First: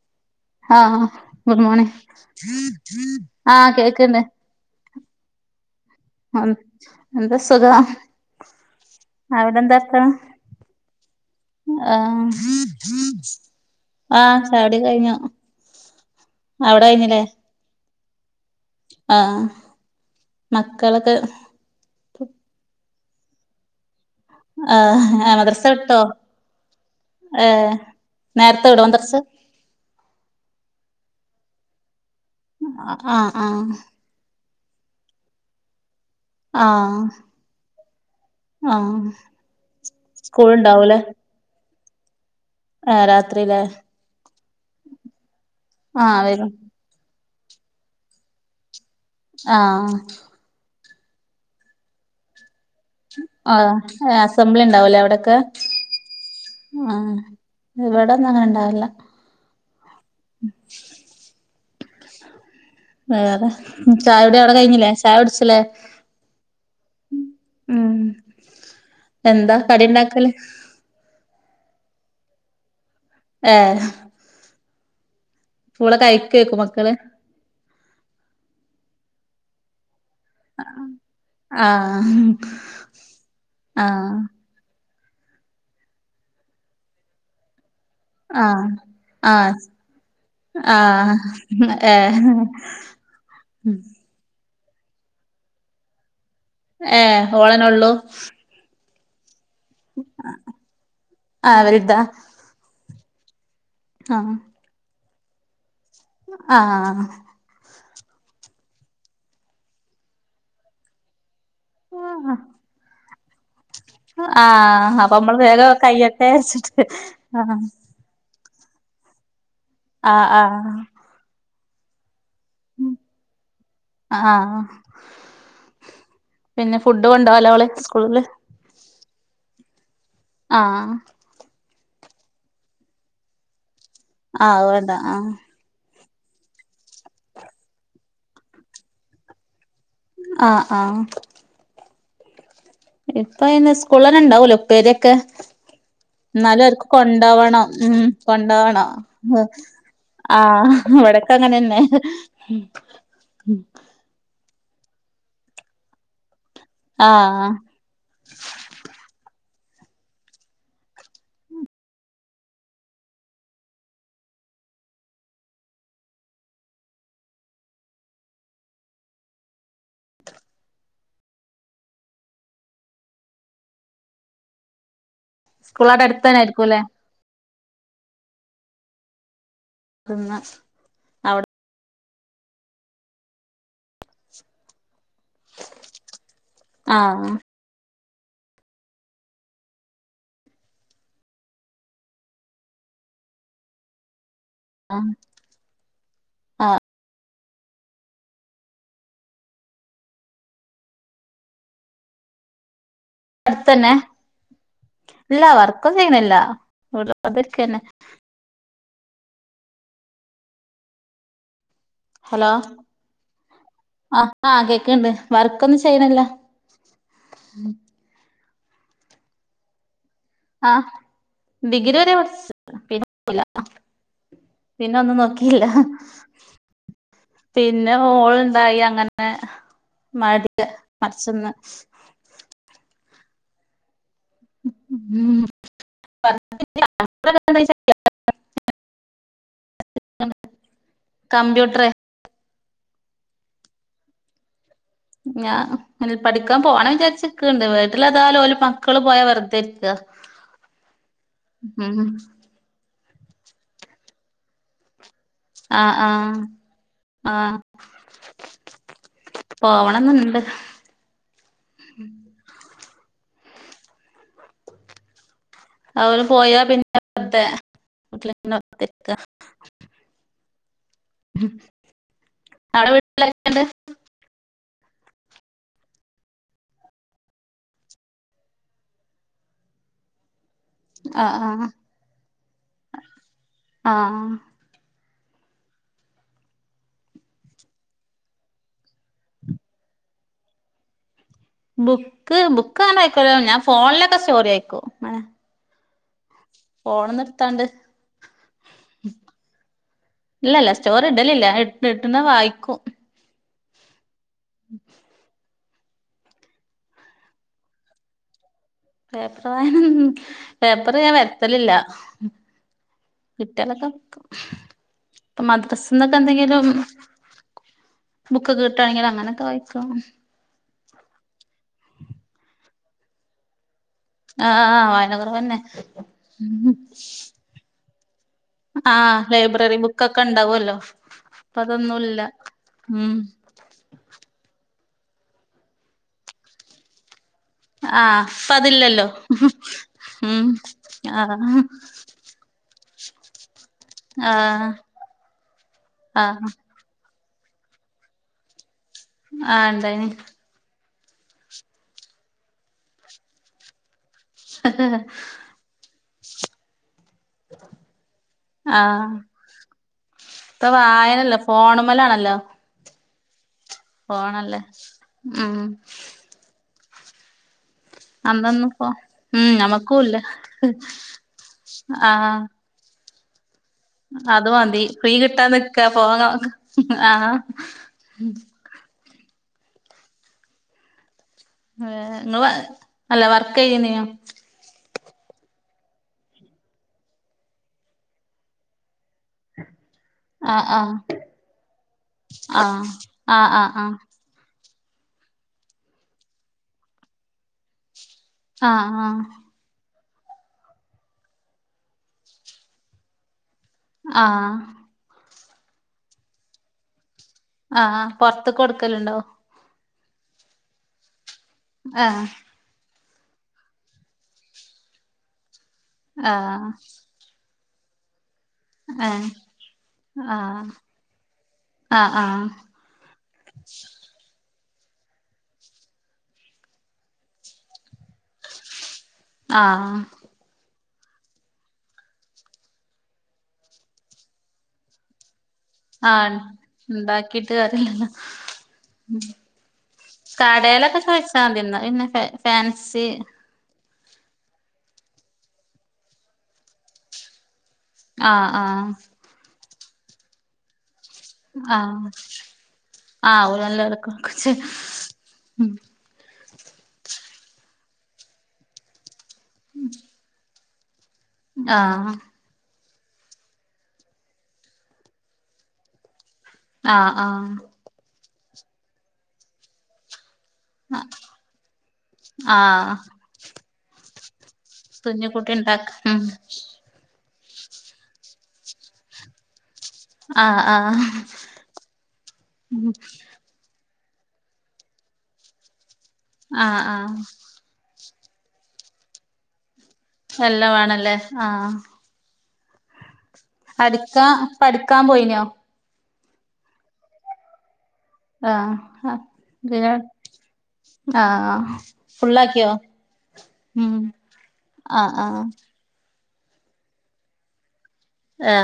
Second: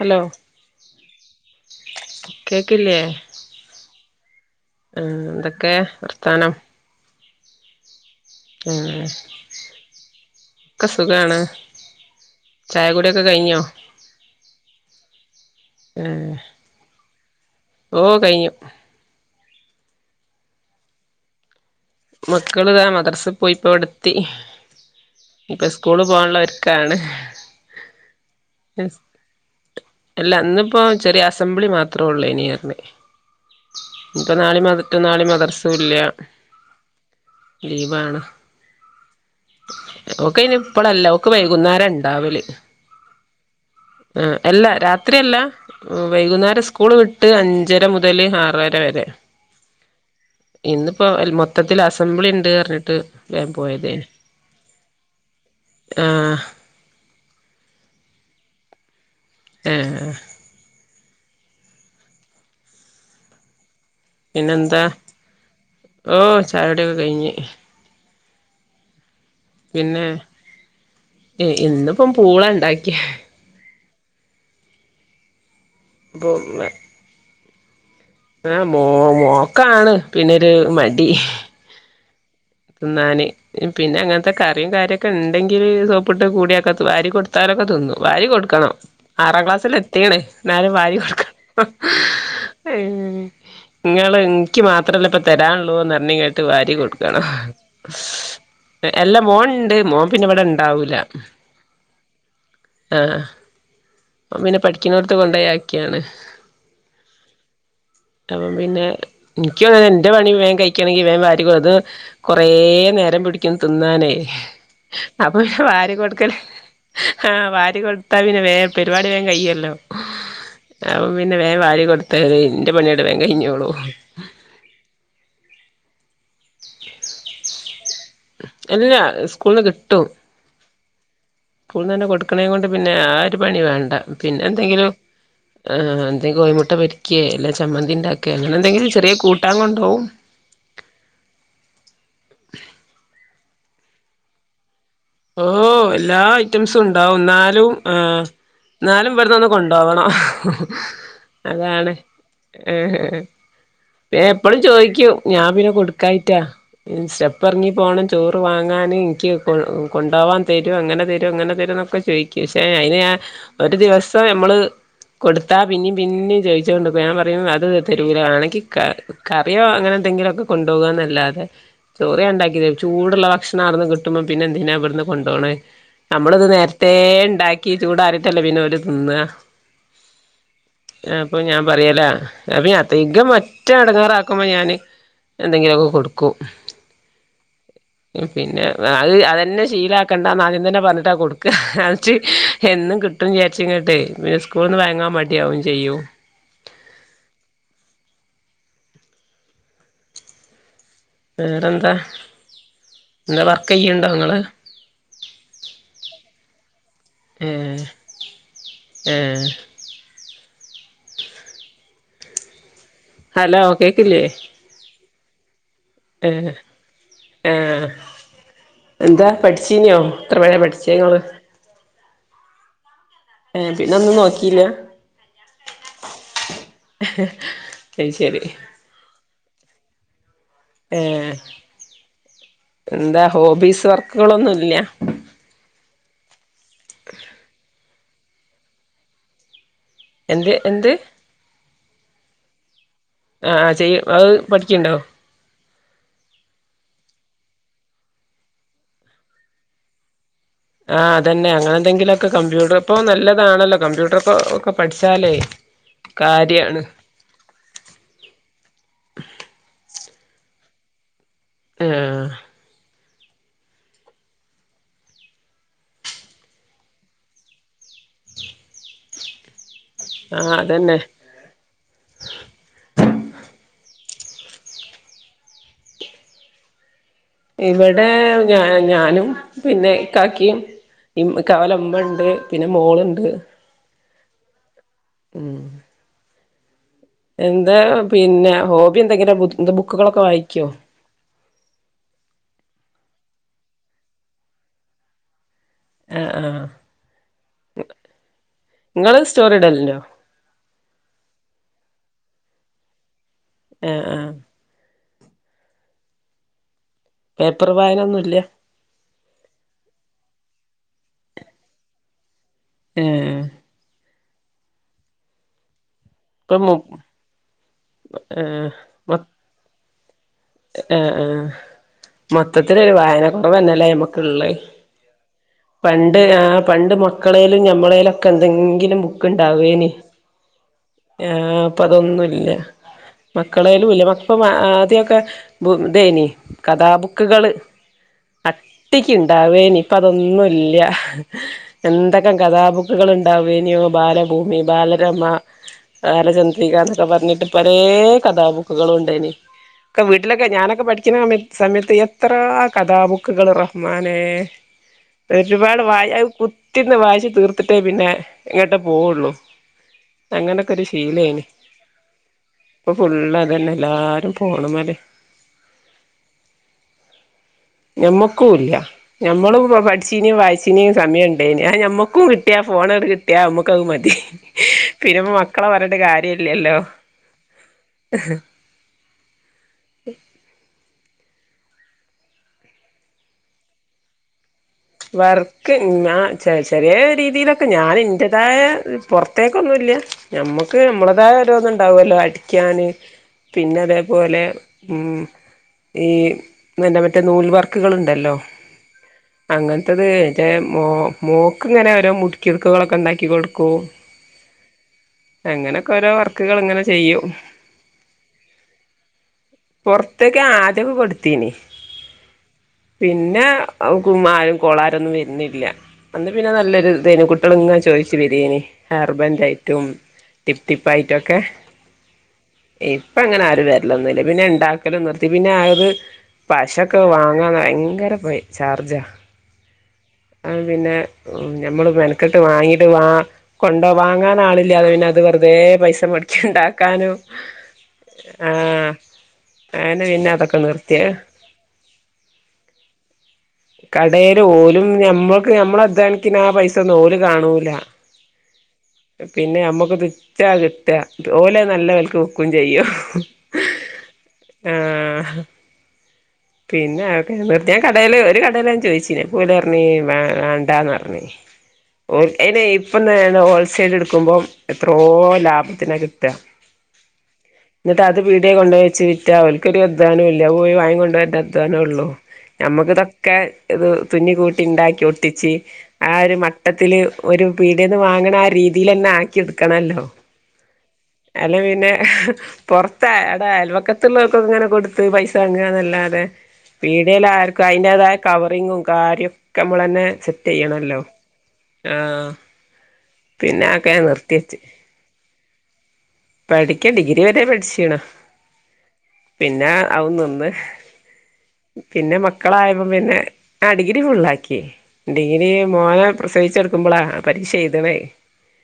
Hello ആഹ് good morning ആഹ് കേക്ക്ണ്ട്. ഉം എന്തൊക്കെ വർത്താനം എന്താ സുഖം ആ അവിടെ എന്താക്ക ഒക്കെ സുഖാണ് ആ ചായ കുടിയൊക്കെ കഴിഞ്ഞോ ആ ചായുടി കഴിഞ്ഞു ആ അവിടെ കഴിഞ്ഞില്ലേ ഓ കഴിഞ്ഞു ആഹ് മക്കളൊക്കെ മക്കൾ ദാ മദ്രസിൽ പോയിപ്പോ ഇവിട് ആഹ് ആഹ് മദ്രസ വിട്ടോ പോകാനുള്ള ഒരുക്കാണ് ഏഹ് നേരത്തെ വിടോ മദ്രസ അല്ല ഇന്നിപ്പോ ചെറിയ അസംബ്ലി മാത്രമൊഉള്ളൂനിറിഞ്ഞ് ആഹ് ആഹ് ഇ നാളി മതട്ടും നാളി മദ്രസവും ഇല്ല ആ ഓക്കെ ഇനി ഇപ്പളല്ല ഒക്കെ വൈകുന്നേരംണ്ട് ഏഹ് രാത്രില്ലേ ആ അല്ല രാത്രിയല്ല ആഹ് വരും വൈകുന്നേരം സ്കൂൾ വിട് എട്ട് അഞ്ചര മുതൽ ആറര വരെ ആഹ് ഇന്നിപ്പോ മൊത്തത്തിൽ അസംബ്ലി ഇണ്ട് പറഞ്ഞി ആ അസംബ്ളി ഉണ്ടാവലോ അവിടൊക്കെ ആഹ് ആ ഇവിടൊന്നും അങ്ങനെ ഇണ്ടാവില്ല ഉം [inaudible] വേറെ ചായുടി അവിടെ പിന്നെന്താ കഴിഞ്ഞില്ലേ ചായ കുടിച്ചില്ലേ ഓ ചായുടിയൊക്കെ കഴിഞ്ഞ് ഉം എന്താ പിന്നെ കടിയുണ്ടാക്കല് ഇന്നിപ്പം പൂള ഉണ്ടാക്കിയ ആഹ് പൂള അപ്പൊ കഴക്കൊക്കും മക്കള് ആഹ് മോ മോക്കാണ് പിന്നൊരു മടി ആഹ് ന്നാൻ പിന്നെ ആഹ് അങ്ങനത്തെൊക്കെ കറിയും കാര്യൊക്കെ ഒക്കെ ഉണ്ടെങ്കിൽ സോപ്പിട്ട് കൂടിയാക്കാത്ത വാരി കൊടുത്താലൊക്കെ തിന്നും വാരി കൊടുക്കണം ആഹ് ആറാം ക്ലാസ്സിൽ എത്തിക്ക്ണേ എന്നാലും ആഹ് വാരി ആഹ് കൊടുക്കണം ഏ ഉം ങ്ങള് എനിക്ക് മാത്രല്ലേ ഇപ്പൊ തരാനുള്ളൂന്നറിഞ്ഞ് അള്ളൂ അല്ലാ മോൻണ്ട് മോൻ പിന്നെ ഇവിടെണ്ടാവൂല ആ അവരിതാ ആഹ് ആഹ് അവൻ പിന്നെ പഠിക്കുന്നോടത്ത് കൊണ്ടൊയാക്ക് ആഹ് അപ്പം പിന്നെ എനിക്ക് ങ്ങനെ എന്റെ പണി വേൻ കഴിക്കണെങ്കിൽ വേൻ വാരികൊട്ത് കുറേ നേരം പിടിക്കും തിന്നാൻ ആഹ് അപ്പൊ നമ്മള് പിന്നെ വേഗം വാരി കയ്യട്ടെ കൊടുക്കല് വിചാരിച്ചിട്ട് ഹാ ആഹ് വാരി കൊടുത്ത പിന്നെ വേം പരിപാടി വേം കയ്യല്ലോ ആഹ് ആഹ് അപ്പ പിന്നെ വേം വാരി കൊടു ത്ത എന്റെ പണിയങ്ങട് വേം കഴിഞ്ഞോളും ആഹ് [inaudible] സ്കൂളിൽ കിട്ടും ആഹ് നന്നെ കൊടുക്കണേ കൊണ്ട് പിന്നെ ആ ഒരു പണി വേണ്ട പിന്നെ ആഹ് അത് എന്തെങ്കിലും വേണ്ട ആഹ് ഒന്നങ്കി കോയിമുട്ട പൊരിക്കേ അല്ലെ ചമ്മന്തിണ്ടാക്കേ അങ്ങനെന്തെങ്കിലും ചെറിയ കൂട്ടാൻ കൊണ്ട് ആ ആ ഇപ്പം പിന്നെ സ്കൂൾ തന്നെ ഉണ്ടാവല്ലോ ഉപ്പേരിയൊക്കെ ഓ എല്ലാ എന്നാലും ഐറ്റംസും അവർക്ക് ഉണ്ടാവും കൊണ്ടാവണം എന്നാലും ഉം ആഹ് കൊണ്ടാവണം എന്നാലും ഇവിടന്നൊന്ന് കൊണ്ടോവണം ആഹ് വടക്കെ അങ്ങനെന്നെ അതാണ് പ്പളും ചോയ്ക്കും ഞാം പിന്നെ കൊട്ക്കായിട്ടാ ഇൻ ആഹ് സ്റ്റെപ്പെർങ്ങി പോണം ചോറ് വാങ്ങാന് എനിക്ക് [unintelligible] കൊണ്ടോവാൻ തെരോ അങ്ങനെ തെരോ ഇങ്ങനെ തെരോ ന്നൊക്കെ ചോയ്ക്കും പക്ഷെ അയ്ന് ഞാൻ ഒരു ദിവസം അമ്മള് കൊട്ത്താ പിന്നിം പിന്നിം ചോയിച്ചോണ്ട്ക്കും ഞാം പറിം അത് തെരൂല വേണെങ്കി ക കറിയോ അങ്ങനെ എന്തെങ്കിലൊക്കെ കൊണ്ടോവന്നല്ലാതെ ചോറ് ഞാനി ണ്ടാക്കി തരു ചൂടുള്ള ഭക്ഷണം അവ്ട്ന്ന് കിട്ട്മ്പോ പിന്നെന്തിനാ ഇവ കൊണ്ടോണെ സ്കൂളവിടെ നമ്മള് അടുത്തന്നെ ത് ആയിരിക്കൂല്ലേ നേരത്തേ ഇണ്ടാക്കി ചൂടാറിട്ടല്ലേ പിന്നെ ഓല് തിന്ന തിന്ന അപ്പൊ അവിടെ ഞാൻ പറ്യെല അപ്പൊ അധികം മറ്റെ എടങ്ങേറാക്കുമ്പോ ഞാന് എന്തെങ്കിലൊക്കെ കൊട്ക്കും ആഹ് പിന്നെ അത് അതെന്നെ ഷ് ശീലാക്കണ്ടാന്ന് ആദ്യം തന്നെ പർഞ്ഞിട്ടാ കൊട്ക്ക അത് ച്ച് എന്നും കിട്ടും വിചാര്ച്ച് ങ്ങ് ട്ടെ പിന്നെ സ് സ്കൂൾന്ന് ആഹ് വാങ്ങാൻ മട്യാവും ചെയ്യും. വേറെന്താ? എന്താ അടുത്തന്നെ വർക്കെയ്യ്ണ്ടോ ഇങ്ങള് വീട്ടില് വെർതെര്ക്കെന്നെ. ഏഹ് ഹലോ ഹലോ കേക്കില്ലേ ആഹ് ആഹ് കേക്ക്ണ്ട് വർക്കൊന്നും ചെയ്യ്ണില്ല. ആഹ് എന്താ പഠ്ച്ചീന്യോ? ആഹ് ഡിഗ്രി വരെ പഠിച്ച് പിന്നെ ഏ [unintelligible] പിന്നെ ഒന്നും നോക്കിയില്ല പിന്നൊന്നും നോക്കില്ല. പിന്നെ അത് ശരി മോൾണ്ടായി അങ്ങനെ മടി [unintelligible] ഏ മട്ന്ന് എന്താ ഹോബീസ് വർക്ക് ക്കേളൊന്നുല്ല ഉം എന്തെ എന്ത് കമ്പ്യൂട്ട്രർ ആഹ് ചെയ്യ് അഹ് പഠിക്ക്യ്ണ്ടോ ഞാ പഠിക്കാ പോആണെ വിചാരിച്ച്ക്ക്ണ്ട് വീട്ട്ല് ഏതാലോല് മക്കള് പോയാ വെറ്തെ ഇരിക്ക ആഹ് അതന്നെ അങ്ങനെ ഉം എന്തെങ്കിലൊക്കെ കമ്പ്യൂട്ടർ ഇപ്പൊ നല്ലതാണല്ലോ കമ്പ്യൂട്ടർ ഒക്കെ പഠിച്ച് ആഹ് ആഹ് ആഹ് പോവണം അങ്ങനെ ഇണ്ട് ആ അവര് പോയാ പിന്നെ [unintelligible] തേ വീട്ടില് ഇങ്ങനെ [unintelligible] ആ അതന്നെ ഉം ആഹ്ടെ വീട്ട് [unintelligible] ഇണ്ട് ഇവടെ ഞാ ഞാനും പിന്നെ ഇക്കാക്കിം പിൻ ആഹ് നിക്ക ആഹ് ഓലെ ഇമ്മണ്ട് പിന്നെ മോള്ണ്ട് ഉം ഉം എന്താ പിന്നെ ഹോബി എന്തെങ്കിലും എന്താ ബുക്കുകളൊക്കെ വായിക്കോ ബുക്ക് ബുക്ക് അങ്ങനെ വായിക്കേല്ല ഞാൻ ഫോണിലൊക്കെ സ്റ്റോറി വായിക്കും ഇങ്ങനെ ആ ആ പോണം നിർത്താണ്ട് നിങ്ങള് സ്റ്റോറി ഇടലുണ്ടോ ഇല്ലല്ല സ്റ്റോറി ഇടലില്ല ഞാൻ ഇ ഇടുന്നെ വായിക്കും ആഹ് ആഹ് പേപ്പർ വായനൊന്നും ഇല്ലേ പേപ്പർ വായന പേപ്പർ ഞാൻ വരുത്തലില്ല ഏ കിട്ടിയാലൊക്കെ ഇപ്പ മദ്രസ് ന്നൊക്കെ ഇപ്പം എന്തെങ്കിലും മു ഏ ബുക്കെക്കെ കിട്ടയാണെങ്കിലിൽ മൊ അങ്ങനൊക്കെ വായ്ക്കും ആഹ് ആഹ് മൊത്തത്തിലൊരു വായന കുറവന്നല്ലേ ആഹ് ആഹ് വായന കുറവന്നെ പണ്ട് അഹ് പണ്ട് മക്കളെലും ഞമ്മളെലും ഒക്കെ ക്കെ എന്തെങ്കിലും ആഹ് ബുക്ക് ലൈബ്രറി ഇണ്ടാവേന് ബുക്കൊക്കെ ഉണ്ടാവല്ലോ ഇപ്പ ആഹ് ഇപ്പൊ അതൊന്നുല്ല അതൊന്നുംല്ല ഉം മക്കളേലും ഇല്ല ഇപ്പ ആദ്യൊക്കെ ഇതേന് കഥാബുക്കുകള് ആഹ് ഇപ്പ അതില്ലല്ലോ അട്ടക്കുണ്ടാവേനി ഇപ്പ അതൊന്നും ഉം ഇല്യാ ആഹ് എന്തൊക്കെ കഥാബു മക്കുക്കൾണ്ടാവേന ബാലഭൂമി ആഹ് ബാലരമ ആഹ് ബാലചന്ദ്രിക എന്നൊക്കെ പറഞ്ഞിട്ട് ഇതിപരേ കഥാബുക്കുകള് ഉണ്ടെന്ന് ആഹ് ഇണ്ടായിനി ഞാനൊക്കെ പഠിച്ചിന്ന സമയത്ത് എത്ര കഥാബുക്കുകള് [unintelligible] മോ പിന്ന പ്രിൻസിപ്പള് വായ കുത്തി പിന്ന് വാശി തീർത്തിട്ടേ പിന്നെ ഇങ്ങോട്ടേ ആഹ് പോവുള്ളു ഇപ്പൊ വായനല്ലോ ഫോണുമെല്ലന്ന് ഇപ്പൊ ഫുള്ള് അതന്നെലല്ല എല്ലാരും ഫോണുമേല്ല് ഉം അന്നൊന്നും ഞമ്മക്കുല്ല ഇപ്പോ ഉം ഞമ്മളും ഈ ഞമ്മക്കൂല്ല പഠിച്ചീനേും വായിച്ചിനേും സമയം ഉണ്ടേന് ഞമ്മക്കും ആഹ് കിട്ടിയ ഫോൺ ഓക്കമതി അത് മതി ഫ്രീ തിരുമ്പോ കിട്ടാൻ മക്കളെ നിക്ക പറഞ്ഞിട്ട് പോകാ കാര്യല്ലല്ലോ ആഹ് ഏ നിങ്ങള് അല്ല വർക്ക് ചെയുന്നിയ വർക്ക് ഞാൻ ചെറിയ രീതിയിലൊക്കെ ഞാൻ എന്റെത്തയ പോറത്തേക്കൊന്നുല്ല ആഹ് ഞമ്മക്ക് നമ്മളേതായ ഓരോന്ന് ഇണ്ടാവുല്ലോ ആഹ് അടിക്കാന് ആഹ് ആഹ് പിന്നെ ആഹ് അതേപോലെ ഈ നല്ല മറ്റേ നൂൽ വർക്കുകള്ള് ഉണ്ടല്ലോ ആ ആ അങ്ങനത്തത് എന്റെ മോ മോക്ക് ഇങ്ങനെ ഓരോ മുടിക്കികളൊക്കെ ഉണ്ടാക്കി കൊടു ആ അങ്ങനെയൊക്കെ ഓരോ വർക്കുകള്ള് ഇങ്ങനെ ചെയ്യും ആഹ്ആഹ് പൊറത്ത് കൊടുക്കലുണ്ടോ പുറത്തേക്ക് ആദ്യക്കെ കൊടുത്തീന് ആ പിന്നെ [unintelligible] കോളാരൊന്നും വരുന്നില്ല അന്ന് പിന്നെ ആഹ് നല്ലൊരു ഇതെന്ന് തുറന്നുവച്ച് കഴിച്ച് ബിരിയാണി ഏഹ് ഹെർബന്റെയിറ്റും ടിപ്പ് ആഹ് ടിപ്പായിട്ടും ഒക്കെ ആഹ് ആഹ് ഇപ്പ അങ്ങനെ ആരും വരല്ല് ഒന്നുല്ല എപ്പോ പിന്നെ ഇണ്ടാക്ക കല്ല് നിർത്തി പിന്നെ അത് പശൊക്കെ വാങ്ങാൻ ഭയങ്കര ചാർജാ ആ ഞമ്മള് മെന വാങ്ങീട്ട് വാ കൊണ്ടുവാങ്ങാൻ ആളില്ലാത് പിന്നെ അത് അതേ പൈസ ആഹ് മുടക്കിണ്ടാക്കാനും ഇണ്ടാക്കിട്ട് ആ അങ്ങനെ പിന്നെ അതൊക്കെ കടലൊക്കെ നിർത്തിയ ചോദിച്ചാതിന്ന് പിന്നെ ഫാൻസി കടേല്ല് ഓലും ഞമ്മൾക്ക് നമ്മളതാണിക്ക് ഞാൻ പൈസ ഒന്നും ഓല് കാണൂല ആ ആ [unintelligible] ഓല് നല്ല ആഹ് വൽക്ക്കൊക്കും ചെയ്യും ആഹ് ഓല് നല്ല വെലക്കൊടുക്കും ആ ചെയ്യും പിന്നെ ഓക്കെ നീർത്തി ഞാൻ കടല്ല് ഒരു കടയില് ഞാൻ ചോയിച്ചെന്ന് പൂല പറഞ്ഞ് വണ്ടാന്ന് പറഞ്ഞ് ആഹ് ഓക്കെ എന്നെ ഇപ്പ [unintelligible] ഹോൾസെയിൽ എടുക്കുമ്പോം എത്രയോ ലാഭത്തിന് ആ ആ അത് വിടെ കൊണ്ട് വെച്ച് വിറ്റ അവൾക്കൊരു [unintelligible] ല്ല പോയി വ വായിക്കൊണ്ട് അധ്വാനം ഉള്ളൂ നമുക്ക് ആഹ് ഇതൊക്കെ ഇത് തുന്നി കൂ ട്ടിണ്ടാക്കി കുഞ്ഞിക്കുട്ടി ഒട്ടിച്ച് ഉണ്ടാക്ക ആ ഉം ഒരു വട്ടത്തില് ഒരു വീടന്ന് വാങ്ങണ ആ രീതിയില്ലന്നെ ആക്കിയത് ക്കണല്ലോ ആഹ് ആഹ് അല്ല പിന്നെ പുറത്തട അൽവക്കത് [unintelligible] ഇങ്ങനെ കൊടുത്ത് പൈസ അങ്ങന്നല്ലാതെ ആഹ് ആഹ് വീടിൽ ആർക്കും ആയിന്റെതായ കവറിങ്ങും കാര്യക്കെ നമ്മളാന്നെ സെറ്റ് എല്ലാം ചെയ്യണല്ലോ വേണല്ലേ ആഹ് ആ പിന്നെ ഓക്ക ഞാൻ പഠിക്കാ നിർത്തിച്ച് പഠിക്കാൻ പോയിനോ പഠിക്കാ ഡിഗ്രി വരെ പഠിച്ചീണ് ആഹ് പിന്നെ ആ നിന്ന് ആഹ് പിന്നെ ഫുള്ളാക്കിയോ മക്കളായപ്പോ വിന്നെ ആ ഉം ഡിഗ്രി ഫുള്ളാക്കി ആഹ് ആഹ് ഡിഗ്രി മോനെ പ്രസവിച്ചെടുക്കുമ്പോളാ പരീക്ഷ എഴുതുന്നത് ആ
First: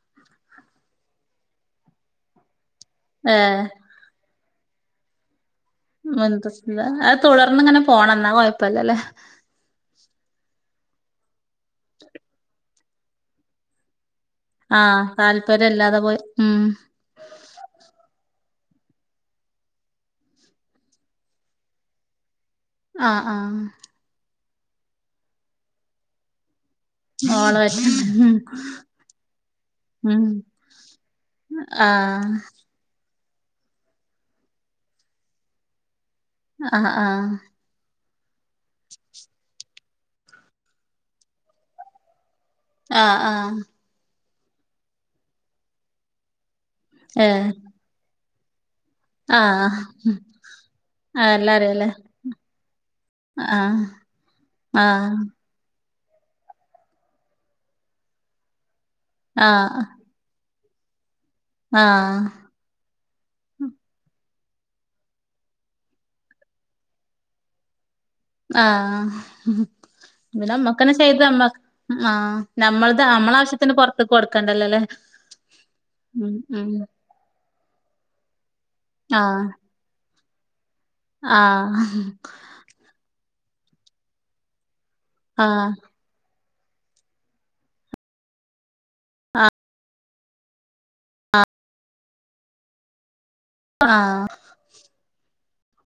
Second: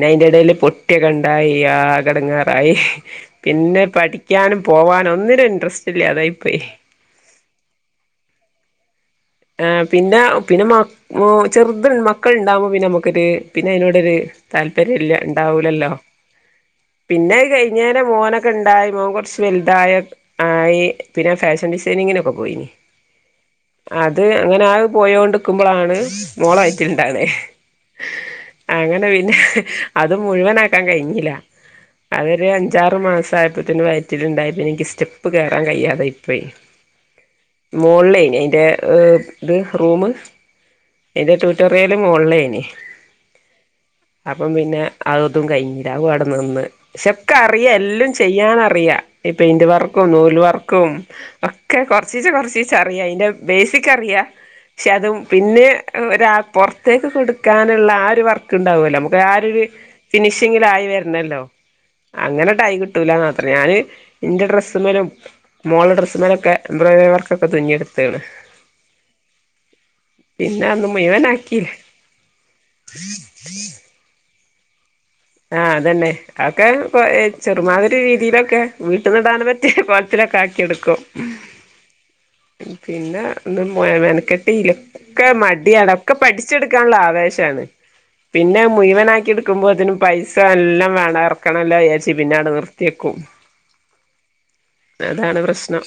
പിന്നെ അതിന്റെ ഇടേൽ പൊട്ടി കണ്ടാൽ ആകെ എടങ്ങേറായി ഏഹ് പിന്നെ പഠി ക്ക്യാനും പോവാനും ഒന്നിനും ഇൻട്രസ്റ്റ് [unintelligible] ഇല്ലാതായിപ്പോയി അത് തുടർന്ന് ഇങ്ങനെ പോണം എന്നാ കൊഴപ്പല്ലല്ലേ ആ പിന്നെ പിന്നെ മ ചെറുത് മക്കൾ ഉണ്ടാവോ പിന്നെ നമുക്കൊരു പിന്നെ അതിനോടൊരു ആഹ് താല്പര്യംല്ല താല്പര്യം ഉണ്ടാവൂലല്ലോ ഇല്ലാതെ പോയി ഉം പിന്നെ കഴിഞ്ഞോല് മോനൊ കൊണ്ടായി മോൻ കുറച്ച് വെലുതായ ആയി പിന്നെ ഫാഷൻ ഡിസൈനിങ്ങിനൊക്കെ പൊ ആഹ് ആഹ് അത് അങ്ങനെ ആ പോയോണ്ടിക്കുമ്പോഴാണ് മോളാവയിറ്റിലുണ്ടായത് മോളെ പറ്റി അങ്ങനെ പിന്നെ ഉം അതും ഉം മുഴുവനാക്കാൻ കഴിഞ്ഞില്ല ആഹ് അവർ അഞ്ചാറു മാസം ത്തിന് വയറ്റിലുണ്ടായപ്പോ എനിക്ക് സ്റ്റെപ്പ് കേയറാൻ കഴിയാതെ ആയിപൊയി ആഹ് ആഹ് മോള്ലേ അതിന്റെ ഇത് റൂമ് അതിന്റെ ട്വൂറ്ററിയലും മൊള്ലേന് ആഹ് ആഹ് അപ്പം പിന്നെ അതും കഴിഞ്ഞില അഉം അടെ നിന്ന് ക്ഷെക്ക ഏഹ് അപെത്ത്യേക്ക് എല്ലും ചെയ്യാൻ അറിയ ഈ പെയിന്റ് ആഹ് വർക്കും നൂല് വർക്കും ആഹ് എല്ലാം ഒക്കെ അറിയാല്ലേ കൊറച്ചീച്ച കൊറച്ചീച്ച അറിയ അതിന്റെ ആഹ് ബേസിക് അറിയ പക്ഷെ അതും ആഹ് പിന്നെ ഒരാൾ പോർത്തേക്കൊക്കെ ഇടുക്കാൻ ഉള്ള ആഹ് ഒരു വർക്ക് ബണ്ടാവൊല്ലൊ അമുക്ക് ആര് [unintelligible] ആഹ് [unintelligible] ൽ ആയി വരണല്ലോ ആഹ് അങ്ങനെ ട്ടൈം കിട്ടുല മാത്രേ ഞാന് എന്റെ ഡ്രസ്സ്മലും മോള ഡ്രസ്സ്മലൊക്കെ എംബ്രോഡറി വർക്ക് ഒക്കെ തുന്നിയടു. ത് ആഹ് പിന്നെ പിന്നെ അന്ന് നമ്മക്കന്നെ ചെയ്ത് നമ്മ മുഴുവനാക്കിയില്ല ആ നമ്മൾ നമ്മള ആവശ്യത്തിന് പുറത്ത് കൊടുക്ക കണ്ടല്ലല്ലേ ആഅതന്നെ അതൊക്കെ ചെറുമാതിരി രീതിയിലൊക്കെ ആഹ് വീട്ടന്നിടാനൻ പറ്റിയ കൊല കെട്ക്കും ആഹ് ഉം പിന്നെ [unintelligible] പോ മെനക്കെട്ടിയില്ല ഒക്കെ ആഹ് മടിയടൊക്കെ പഠിച് ചെടുക്കാനുള്ള ആവേശമാണ് പിന്നെ മുഴവനാക്കി എടുക്കുമ്പോതിനും പൈസ എല്ലാം വേണം എറക്കണേല്ലോ ഏബ് സി പിന്നെ ഔടെ നിർത്ത്യെക്കും ആ അതാണ് പ്രശ്നം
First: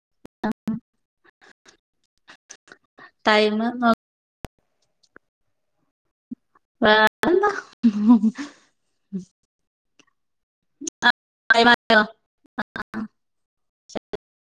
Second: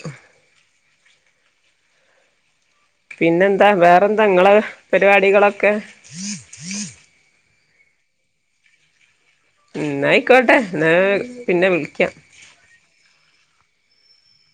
ടൈമ് പിന്നെന്താ നോ വേറെന്താ നിങ്ങളാ പരിപാടികളൊക്കെ വേറന്താ ഉം എന്ന ആയിക്കോട്ടെ എന്നാ പിന്നെ വിളിക്കാം [unintelligible]